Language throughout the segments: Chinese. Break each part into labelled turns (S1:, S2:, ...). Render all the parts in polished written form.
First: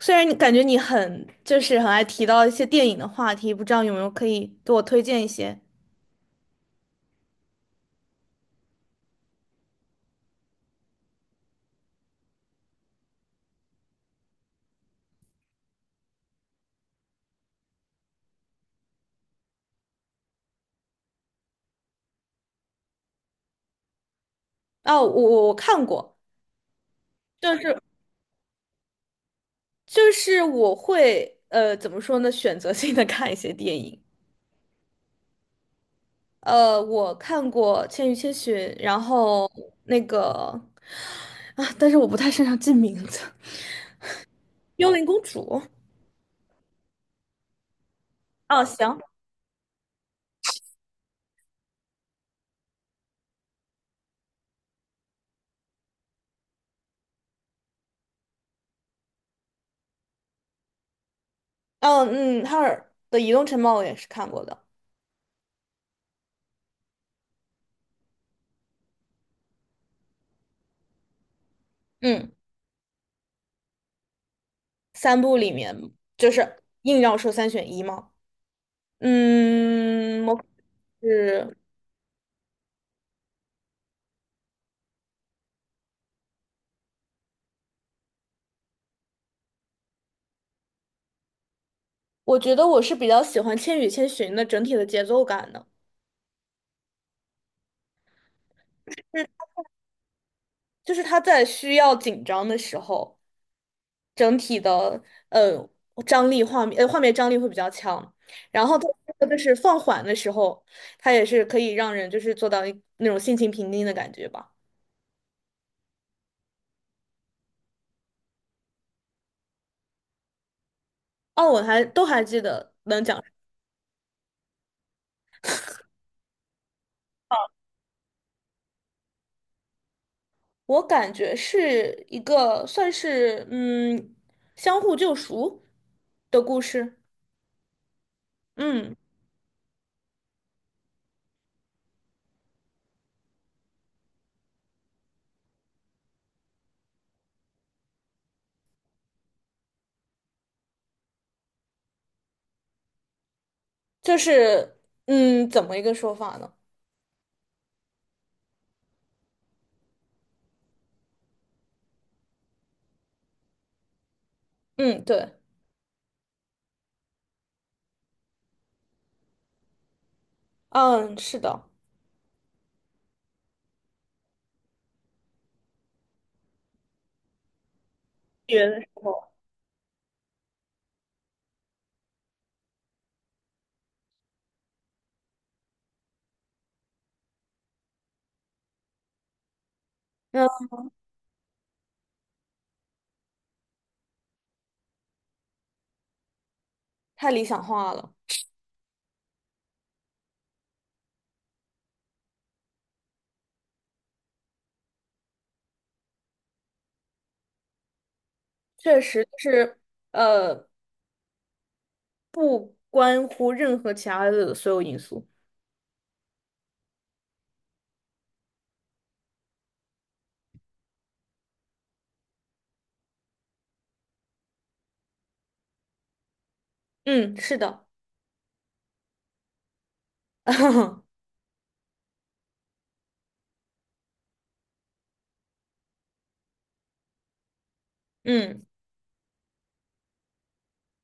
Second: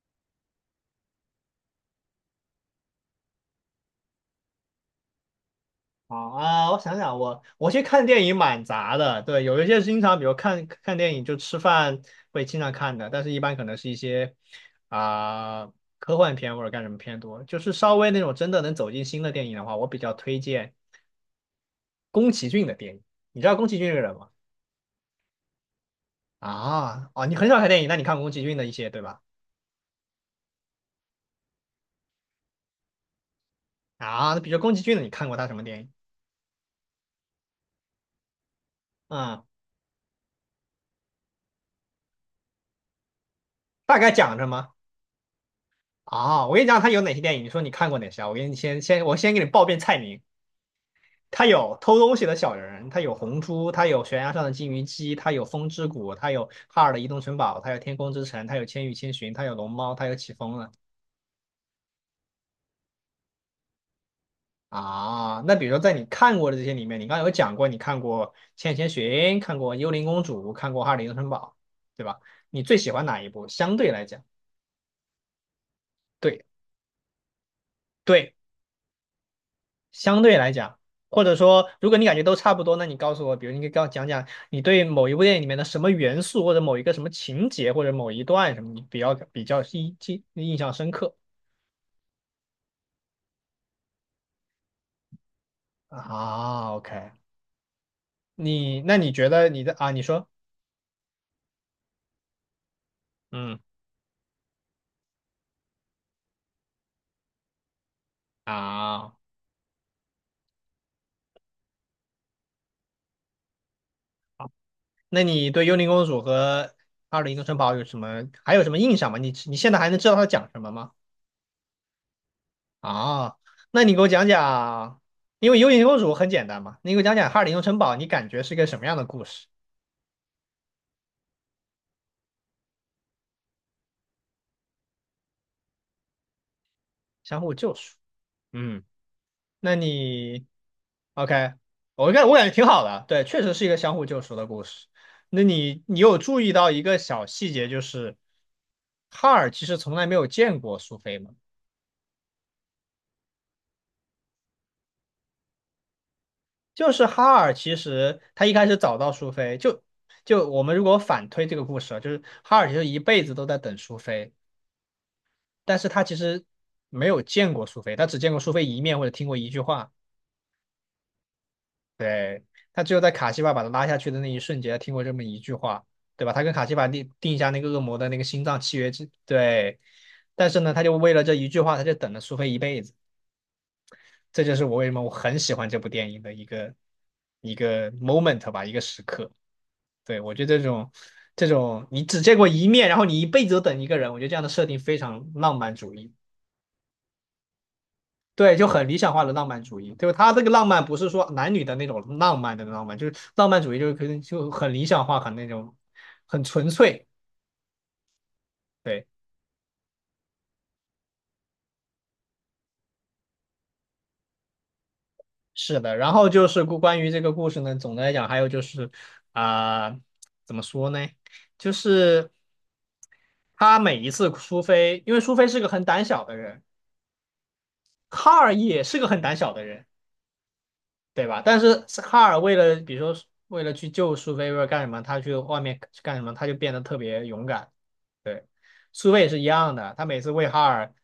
S1: 虽然你感觉你很就是很爱提到一些电影的话题，不知道有没有可以给我推荐一些？
S2: 好啊，我想想，我去看电影蛮杂的，对。有一些经常，比如看看电影就吃饭会经常看的，但是一般可能是一些啊、科幻片或者干什么片多，就是稍微那种真的能走进新的电影的话，我比较推荐宫崎骏的电影。你知道宫崎骏这个人吗？
S1: 哦，我看过。
S2: 啊，哦，你很
S1: 就
S2: 少看
S1: 是
S2: 电影，那你看过宫崎骏的一些对吧？
S1: 就是我会怎么说呢，选择性的看一些电影。
S2: 啊，那比如宫崎骏的，你看过他什么电影？
S1: 我看过《千与千寻》，然
S2: 嗯，
S1: 后那个啊，但是我不太擅长记名字，
S2: 大概讲什么？
S1: 《幽灵公主》。
S2: 啊，我跟你讲他有哪些电影，你说你看过哪些啊？我给你
S1: 哦，
S2: 先
S1: 行。
S2: 先我先给你报遍菜名。它有偷东西的小人，它有红猪，它有悬崖上的金鱼姬，它有风之谷，它有哈尔的移动城堡，它有天空之城，它有千与千寻，它有龙猫，它有起风了。
S1: 哦，嗯，哈尔的《移动城堡》我也是看过的。
S2: 啊。那比如说在你看过的这些里面，你刚刚有讲过，你看过千与千寻，看过幽灵公主，看过哈尔的移动城堡，对吧？
S1: 嗯，
S2: 你最喜欢哪一部？相对来讲，
S1: 三部里面就
S2: 对，
S1: 是硬要说三选一吗？
S2: 对。相
S1: 嗯，
S2: 对来讲，或者
S1: 是
S2: 说，如果你感觉都差不多，那你告诉我，比如你可以跟我讲讲你对某一部电影里面的什么元素，或者某一个什么情节，或者某一段什么，你比较印象深刻。
S1: 我觉得我是比较喜欢《千与千寻》的整体的节奏感的。
S2: 啊？OK。你那
S1: 就
S2: 你觉
S1: 是
S2: 得你的啊？你说，
S1: 他在需要紧张的时候，
S2: 嗯。
S1: 整体的呃张力画面呃画面张力会比较强。然后它
S2: 啊，
S1: 就是放缓的时候，他也是可以让人就是做到一那种心情平静的感觉吧。
S2: 那你对《幽灵公主》和《二零一城堡》有什么还有什么印象吗？你你现在还能知道它讲什么吗？
S1: 哦，我还都还记得能讲。
S2: 啊，那你给我讲讲，因为《幽灵公主》很简单嘛，你给我讲讲《哈尔的移动城堡》，你感觉是个什么样的故事？
S1: 我感觉是一个算是相互救赎的故事。
S2: 相互救赎。嗯。
S1: 嗯。
S2: 那你 OK,我感觉挺好的，对，确实是一个相互救赎的故事。那你你有注意到一个小细节，就是哈尔其实从来没有见过苏菲吗？
S1: 就是怎么一个说法呢？
S2: 就是哈尔其实他一开始找到苏菲，就就我们如果反推这个故事啊，就是哈尔其实一辈子都在等苏菲，
S1: 嗯，对。
S2: 但是他其实没有见过苏菲，他只见过苏菲一面或者听过一句话。
S1: 嗯，是的。
S2: 对，他只有在卡西法把他拉下去的那一瞬间，听过这么一句话，对吧？他跟卡西法定下那个恶魔的那个心脏
S1: 学
S2: 契
S1: 的时
S2: 约之，
S1: 候，
S2: 对。但是呢，他就为了这一句话，他就等了苏菲一辈子。这就是我为什么我很喜欢这部电影的一个moment 吧，一个时刻。对，我觉得这
S1: 那
S2: 种这种你只见过一面，然后你一辈子都等一个人，我觉得这样的设定非常浪漫主义。
S1: 太理想化了。
S2: 对，就很理想化的浪漫主义，就是他这个浪漫不是说男女的那种浪漫的浪漫，就是浪漫主义就是可能就很理想化，很那种很纯粹。
S1: 确
S2: 对，
S1: 实就是呃，不关乎任何其他的所有因素。
S2: 是的。然后就是关于这个故事呢，总的来讲，还有就是啊、怎么说呢？就是他每一次苏菲，因为苏菲是个很胆小的人，
S1: 嗯，是的。
S2: 卡尔也是个很胆小的人，对吧？但是哈尔为了，比如说为了去救苏菲，为了干什么，他去外面去干什么，他就变得特别勇敢。对，
S1: 嗯
S2: 苏菲也是一样的，他每次为哈尔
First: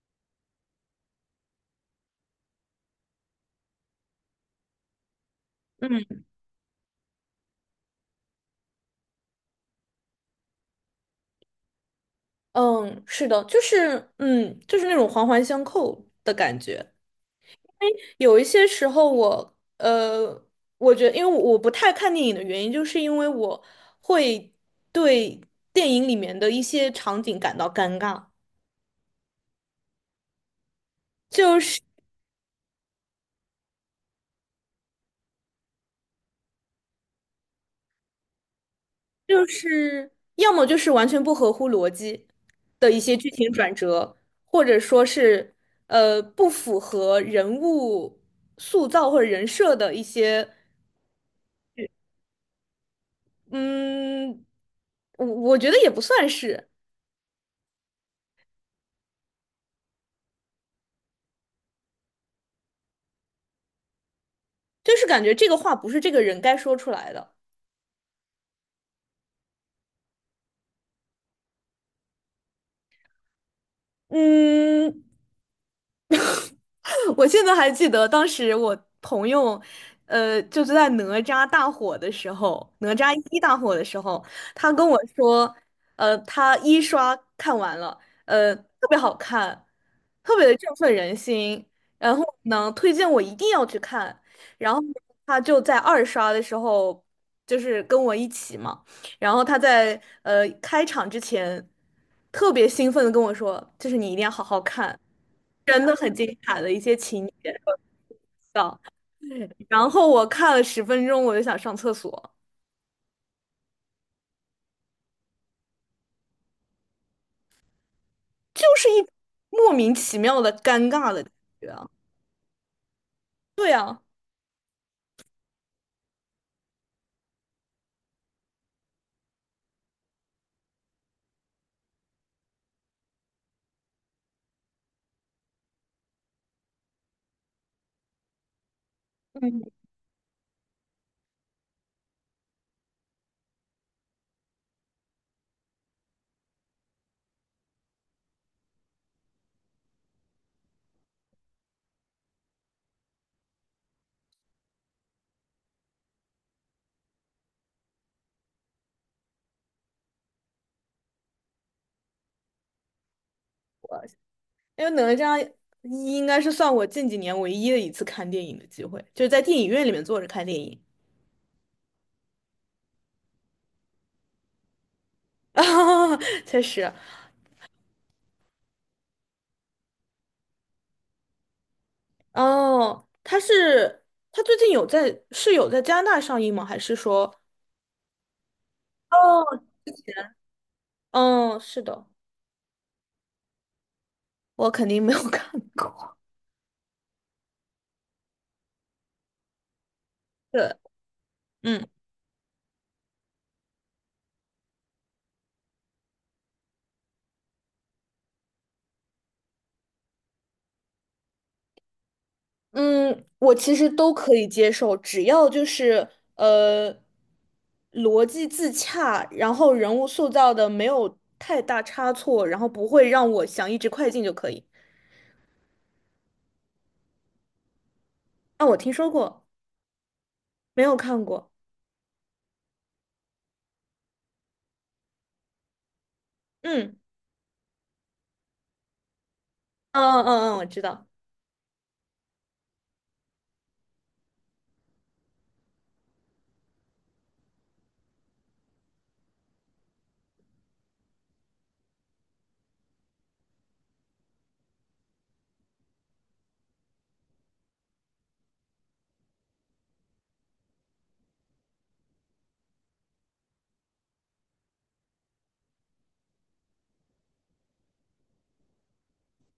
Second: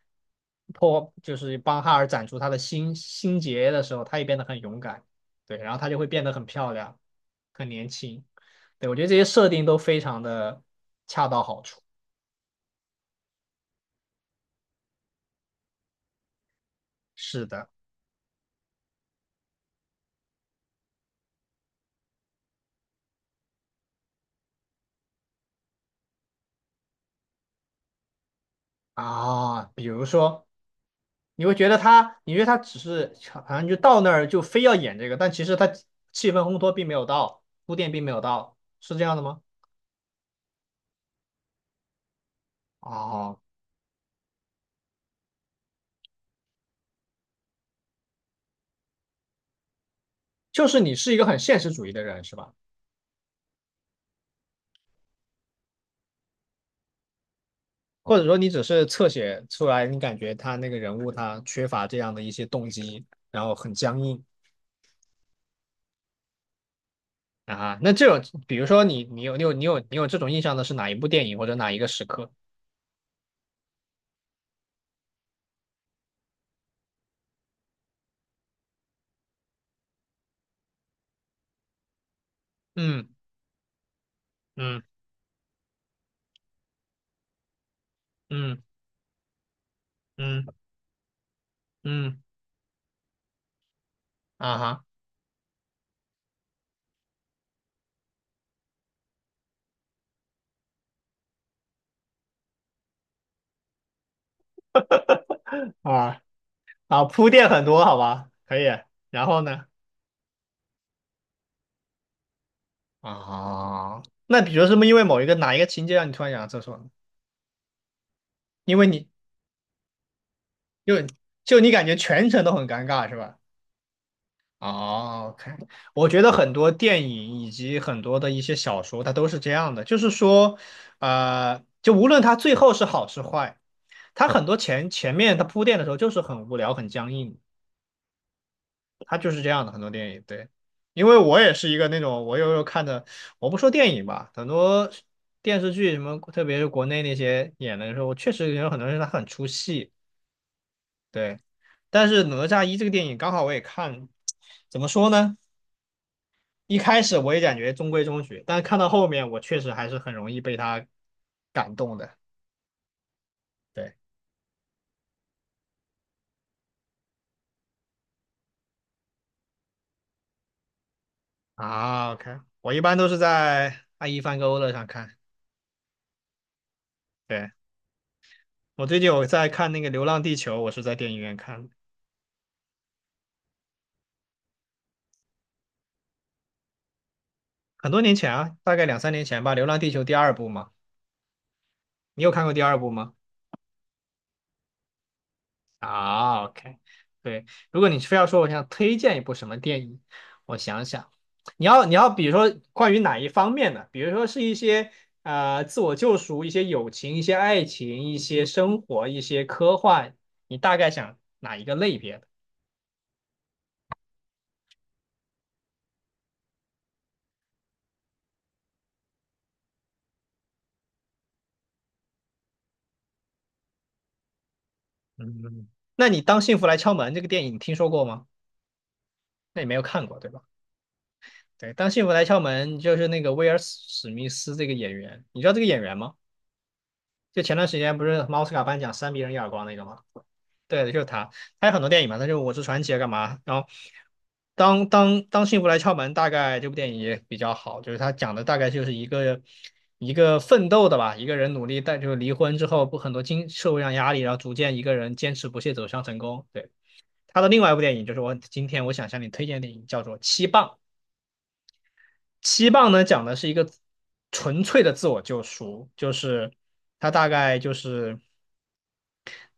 S2: 就是帮哈尔斩除他的心结的时候，他也变得很勇敢。对，然后他就会变
S1: 嗯。
S2: 得很漂亮，很年轻。对，我觉得这些设定都非常的恰到好处。
S1: 嗯，是的，就是那种环环相扣的感觉。
S2: 是的。
S1: 有一些时候我，我觉得，因为我不太看电影的原因，就是因为我会对电影里面的一些场景感到尴尬。
S2: 啊，比如说。你会
S1: 就
S2: 觉得
S1: 是
S2: 他，你觉得他只是好像就到那儿就非要演这个，但其实他气氛烘托并没有到，铺垫并没有到，是这样的吗？
S1: 就是要么就是完全不合乎逻辑的一些剧
S2: 哦，
S1: 情转折，或者说是不符合人物塑造或者人设的一些。
S2: 就是你是一个很现实主义的人，是吧？
S1: 嗯，我觉得也不算是。
S2: 或者说你只是侧写出来，你感觉他那个人物他缺乏这样的一些动机，然后很僵硬。
S1: 就是感觉这个话不是这个人该说出来的。
S2: 啊。那这种，比如说你有这种印象的是哪一部电影或者哪一个时刻？
S1: 嗯。我现在还记得当时我朋友，就是在哪吒大火的时候，哪
S2: 嗯。
S1: 吒一大火的时候，他
S2: 嗯。
S1: 跟我说。他一刷看完了，
S2: 嗯。
S1: 特别好看，特
S2: 嗯。
S1: 别的振奋人心。然
S2: 嗯。
S1: 后呢，推荐我一定要去看。
S2: 啊
S1: 然后
S2: 哈。
S1: 他就在二刷的时候，就是跟我一起嘛。然后他在开场之前特别兴奋的跟我说，就是你一定要好好看，真的很
S2: 啊。
S1: 精彩的一些
S2: 啊，
S1: 情
S2: 铺垫
S1: 节
S2: 很多，好吧，可以。
S1: 的。
S2: 然后呢？
S1: 然后我看了10分钟，我就想上厕所。
S2: 啊，那比如是不是因为某一个哪一个情节让你突然想到厕所呢？
S1: 就
S2: 因为
S1: 是一
S2: 你，
S1: 莫名其妙的尴
S2: 就
S1: 尬的感
S2: 就
S1: 觉
S2: 你感
S1: 啊。
S2: 觉全程都很尴尬是吧？
S1: 对啊。
S2: 哦，OK,我觉得很多电影以及很多的一些小说，它都是这样的，就是说，就无论它最后是好是坏，它很多前面它铺垫的时候就是很无聊、很僵硬它就是这
S1: 嗯，
S2: 样的，很多电影，对。因为我也是一个那种，我有时候看的，我不说电影吧，很多电视剧什么，特别是国内那些演的时候，我确实有很多人他很出戏，对。但是《哪吒一》这个电影刚好我也看，怎么说呢？一开始我也感觉中规中矩，但是看到后面，我确实还是很容易被他感动的。对。
S1: 我因为哪吒一应该是算我近几年唯一的一次看电影的机会，就是在电影院里面坐着看电影。
S2: 啊，OK,我一般都是在爱一帆跟欧乐上看。
S1: 确实。
S2: 对，我最近有在看那个《流浪地球》，我是在电影院看的。
S1: 哦，他最近有在加拿大上映吗？还是说，
S2: 很多年前啊，大概2、3年前
S1: 哦，
S2: 吧，《流浪地球》第二
S1: 天。
S2: 部嘛，
S1: 嗯，是的。
S2: 你有看过第二部吗？
S1: 我肯定没有 看过。
S2: 啊，OK,对。如果你非要说我想推荐一部什么电影，我
S1: 对。
S2: 想想，你要
S1: 嗯，
S2: 你要比如说关于哪一方面的，比如说是一些自我救赎、一些友情、一些爱情、一些生活、一些科幻，你大概想哪一个类别的？
S1: 嗯，我其实都可以接受，只要就是呃逻辑自洽，然后人物塑造的没有太大差错，然后不会让我想一直快进就可以。
S2: 嗯，那你《当幸福来敲门》这个电影你听说过吗？
S1: 啊，我听说过。
S2: 那你没有看过对吧？
S1: 没有看过。
S2: 对，当幸福来敲门就是那个威尔史密斯这个演员，你知道这个演员吗？
S1: 嗯。
S2: 就前段时间不是奥斯卡颁奖扇别人一耳光那个吗？
S1: 嗯嗯嗯，我知
S2: 对的，就是
S1: 道。
S2: 他，他有很多电影嘛，他就《我是传奇》啊，干嘛？然后当幸福来敲门，大概这部电影也比较好，就是他讲的大概就是一个奋斗的吧，一个人努力，但就是离婚之后不很多经社会上压力，然后逐渐一个人坚持不懈走向成功。对，他的另外一部电影就是我今天我想向你推荐的电影，叫做《七磅》。七磅呢讲的是一个纯粹的自我救赎，就是他大概就是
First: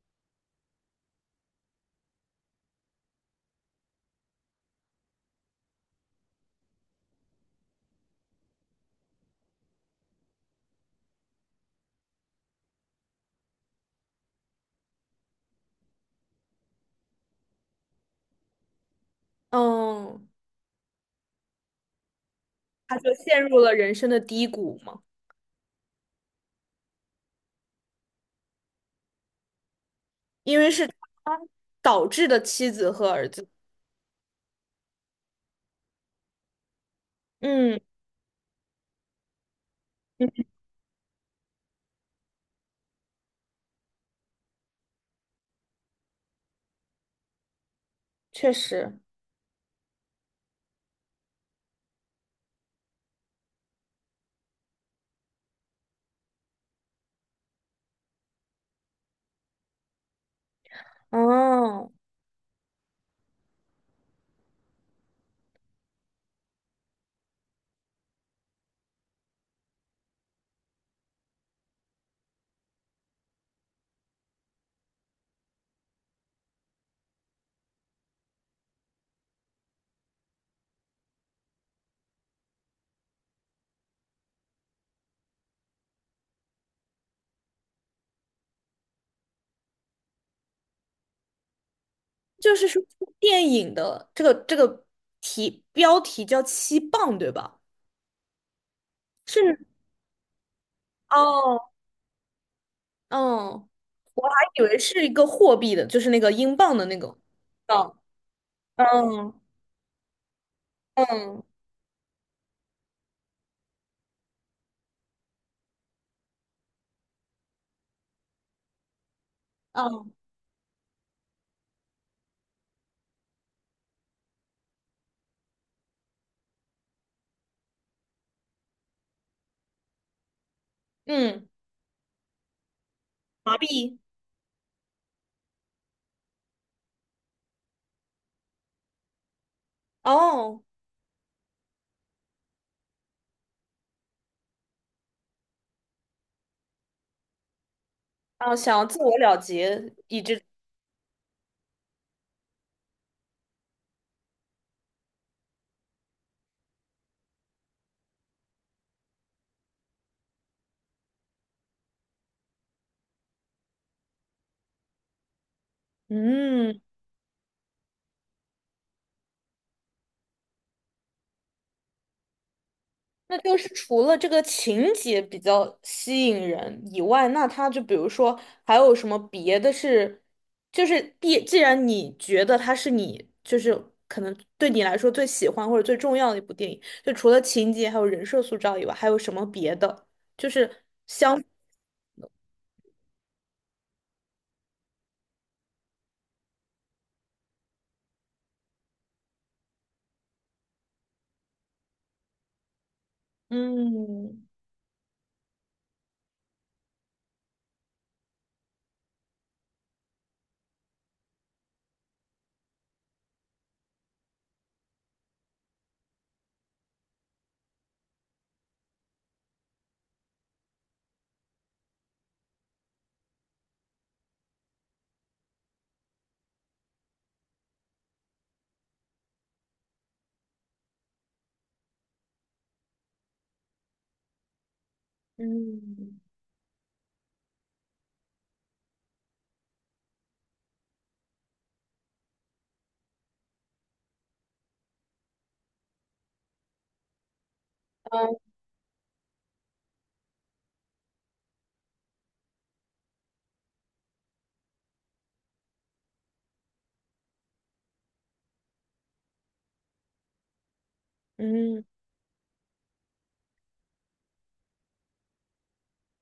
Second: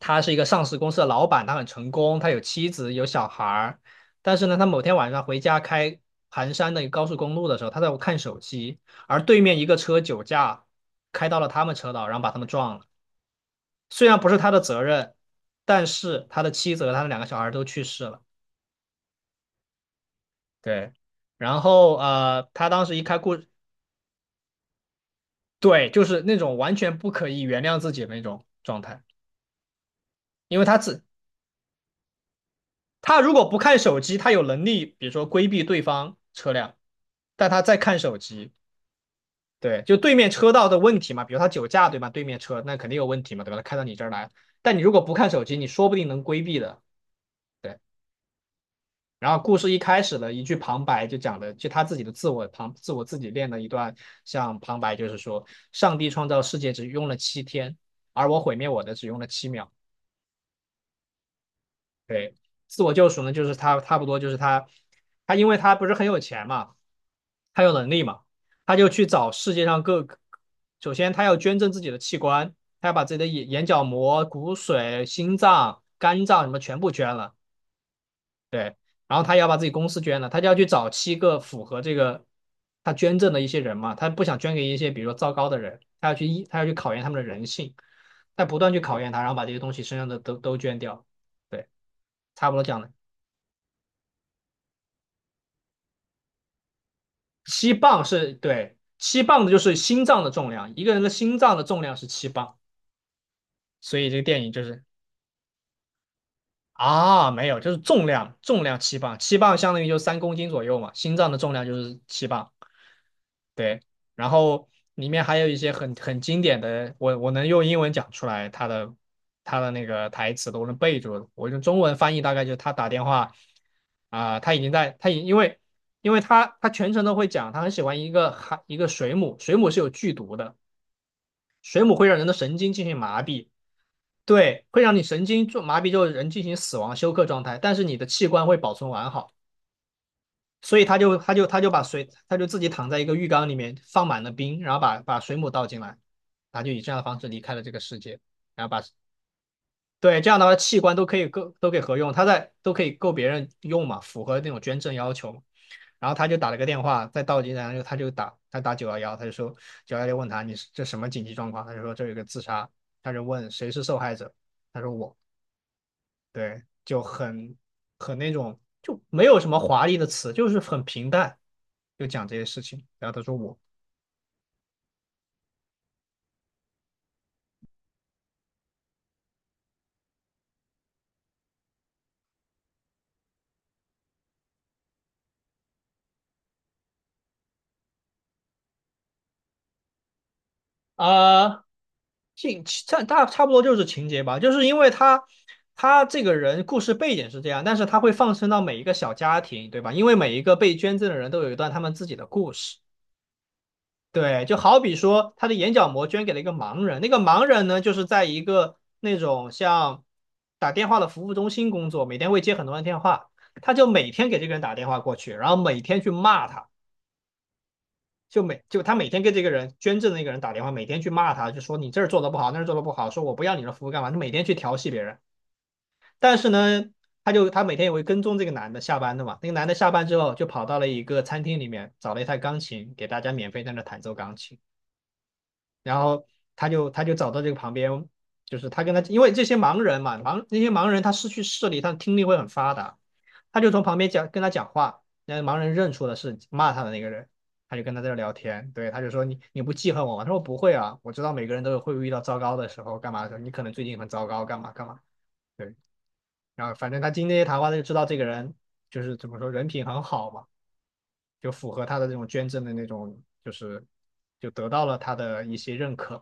S2: 他是一个上市公司的老板，他很成功，他有妻子有小孩儿，但是呢，他某天晚上回家开盘山的一个高速公路的时候，他在看手机，而对面一个车酒驾开到了他们车道，然后把他们撞了。虽然不是他的责任，但是他的妻子和他的2个小孩都去世了。
S1: 嗯，
S2: 对。然后他当时
S1: 他
S2: 一
S1: 就
S2: 开故
S1: 陷入了人生的低谷嘛。
S2: 对，就是那种完全不可以原谅自己的那种状态，因
S1: 因
S2: 为
S1: 为是他导致的妻子和
S2: 他
S1: 儿
S2: 如
S1: 子。
S2: 果不看手机，他有能力，比如说规避对方车辆，但他在
S1: 嗯
S2: 看手机，对，就对面
S1: 嗯。
S2: 车道的问题嘛，比如他酒驾，对吧？对面车那肯定有问题嘛，对吧？他开到你这儿来，但你如果不看手机，你说不定能规避的。对，
S1: 确实。
S2: 然后故事一开始的一句旁白就讲的，就他自己的自我旁自我自己练的一段，像旁白就是说，上帝创造世界只用了7天，而我毁灭我的只用了7秒。
S1: 哦，
S2: 对，自我救赎呢，就是他差不多就是他因为他不是很有钱嘛，他有能力嘛，他就去找世界上各个首先他要捐赠自己的器官，他要把自己的眼角膜、骨髓、心脏、肝脏什么全部捐了，对，然后他要把自己公司捐了，他就要去找七个符合这个他捐赠的一些人嘛，他不想捐给一些比如说糟糕的人，他要去考验他们的人性，他不断去考验他，然后把这些东西身上的都捐掉，对，差
S1: 就
S2: 不多
S1: 是
S2: 这样
S1: 说，
S2: 的。
S1: 电影的这个标题叫"七磅"，对吧？
S2: 七磅是，对，七磅的就
S1: 是。
S2: 是心脏的重量，一个人的心脏
S1: 哦，
S2: 的重量是七磅，
S1: 哦，
S2: 所以这个
S1: 还
S2: 电影就
S1: 以为
S2: 是。
S1: 是一个货币的，就是那个英镑的那个。
S2: 啊，没有，就是
S1: 哦，
S2: 重量，重量七磅，七
S1: 嗯
S2: 磅相当于就3公斤左右嘛，心脏的
S1: 嗯
S2: 重量就是七磅。对，然后里面还有一些很经典的，我能用英文讲出来他的那个
S1: 嗯
S2: 台词都能背住，我用中文翻译大概就是他打电话啊，他已经在他已因为他全程都会讲，他很喜欢一个水母，水母是有剧毒的，
S1: 嗯。
S2: 水母会让人的神经进行麻痹，
S1: 麻痹。
S2: 对，会让你神经做麻痹之后，就是人进行死亡休克状态，但是你的器官会保存完好，
S1: 哦。
S2: 所以他就把水，他就自己躺在一个浴缸里面放满了冰，然后把水母倒进来，他就以这样的方式离开了这个世界，
S1: 啊，
S2: 然后
S1: 想
S2: 把
S1: 要自我了结，
S2: 对，
S1: 以
S2: 这样
S1: 致
S2: 的话器官都可以够都可以合用，他在都可以够别人用嘛，符合那种捐赠要求。然后他就打了个电话，在进来，然后他打九幺幺，他就说九幺幺问他你是这什么紧急状况，他就说这有一个自杀，他就问谁是受害者，他说我。对，
S1: 嗯。
S2: 就很那种，就没有什么华丽的词，就是很平淡，就讲这些事情。然后他说
S1: 那就
S2: 我。
S1: 是除了这个情节比较吸引人以外，那它就比如说还有什么别的是。就是既然你觉得它是你就是可能对你来说最喜欢或者最重要的一部电影，就除了情节还有人设塑造以外，还有什么别的？就是
S2: 啊，情差大差不多就是情节吧，就是因为他这个人故事背景是这样，但是他会放生到每一个小家庭，对吧？因为每一个被捐赠的人都有一段他们自己的故事，对，
S1: 嗯
S2: 就好比说，他的眼角膜捐给了一个盲人，那个盲人呢，就是在一个那种像打电话的服务中心工作，每天会接很多人电话，他就每天给这个人打电话过去，然后每天去骂他，就每就他每天给这个人捐赠的那个人打电话，每天去骂他，就说你这儿做的不好，那儿做的不好，说我不要你的服务干嘛？他每天去调戏别人，但是呢，他就他每天也会跟踪这个男的下班的嘛，那个男的下班之后就跑到了一个餐厅里面，找了一台钢琴，给大家免费在那弹奏钢琴。然
S1: 嗯。
S2: 后他就他就找到这个旁边，就是他跟他，因为这些盲人嘛，那些盲人他失去视力，他听力会很发达，他就从旁边讲跟他讲话，那盲人认出了是骂他的那个人，他就跟他在这聊天，对，他就说你不记恨我吗？他说不会啊，我知道每个人都有会遇到糟糕的时候，干嘛的时候，你可能最近很糟糕，干嘛干嘛，对，然后反正他经那些谈话，他就知道这个人就是怎么说人品很好嘛，就符
S1: 嗯
S2: 合他的这种捐赠的那种，就是就得到了他的一些认可。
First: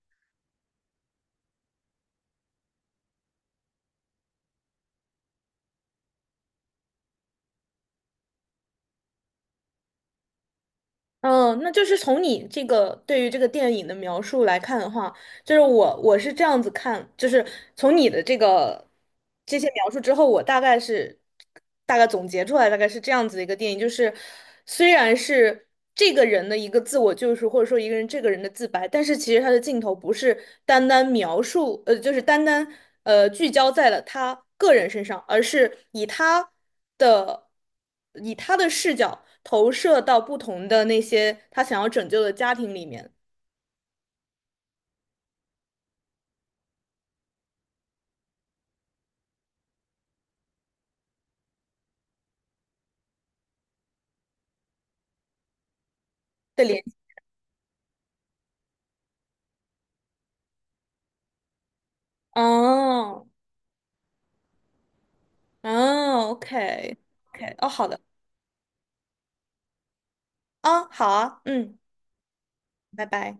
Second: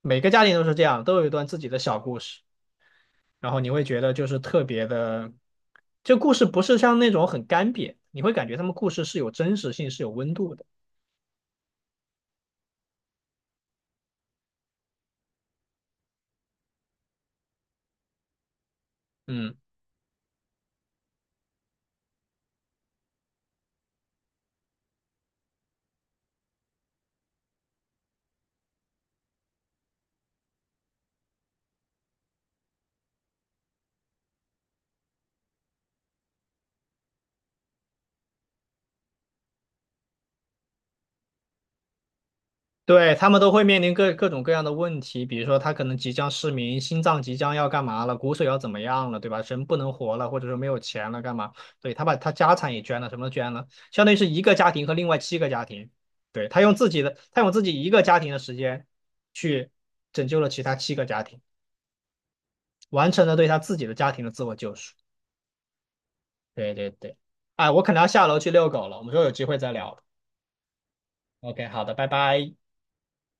S2: 每个家庭都是这样，都有一段自己的小故事，然后你会觉得就是特别的，这故事不是像那种很干瘪，你会感觉他们故事是有真实性，是有温度的。
S1: 嗯，那就是从你这个对于这个电影的描述来看的话。就是我是这样子看，就是从你的这个
S2: 嗯，
S1: 这些描述之后，我大概总结出来，大概是这样子的一个电影。就是虽然是这个人的一个自我救赎，或者说一个人这个人的自白，但是其实他的镜头不是单单描述，就是单单聚焦在了他个人身上，而是以的他的视角投射到不同的那些他想要拯救的家庭里面
S2: 对，他们都会面临各种各样的问题，比如说他可能即将失明，心脏即将要干嘛了，骨髓要怎么样了，对吧？人不能活了，或者说没有钱了，干嘛？对，他把他家产也捐了，什么都捐了，相当于是一个家庭和另外七个家庭，对，
S1: 的联系。
S2: 他用自己一个家庭的时间去拯救了其他七个家庭。完成
S1: 哦，
S2: 了对他自己的家庭的自我救赎。
S1: 哦
S2: 对对对，
S1: ，OK，OK，哦，
S2: 哎，我
S1: 好
S2: 可
S1: 的。
S2: 能要下楼去遛狗了，我们说有机会再聊。
S1: 啊，好啊。
S2: OK，
S1: 嗯，
S2: 好的，拜拜。
S1: 拜拜。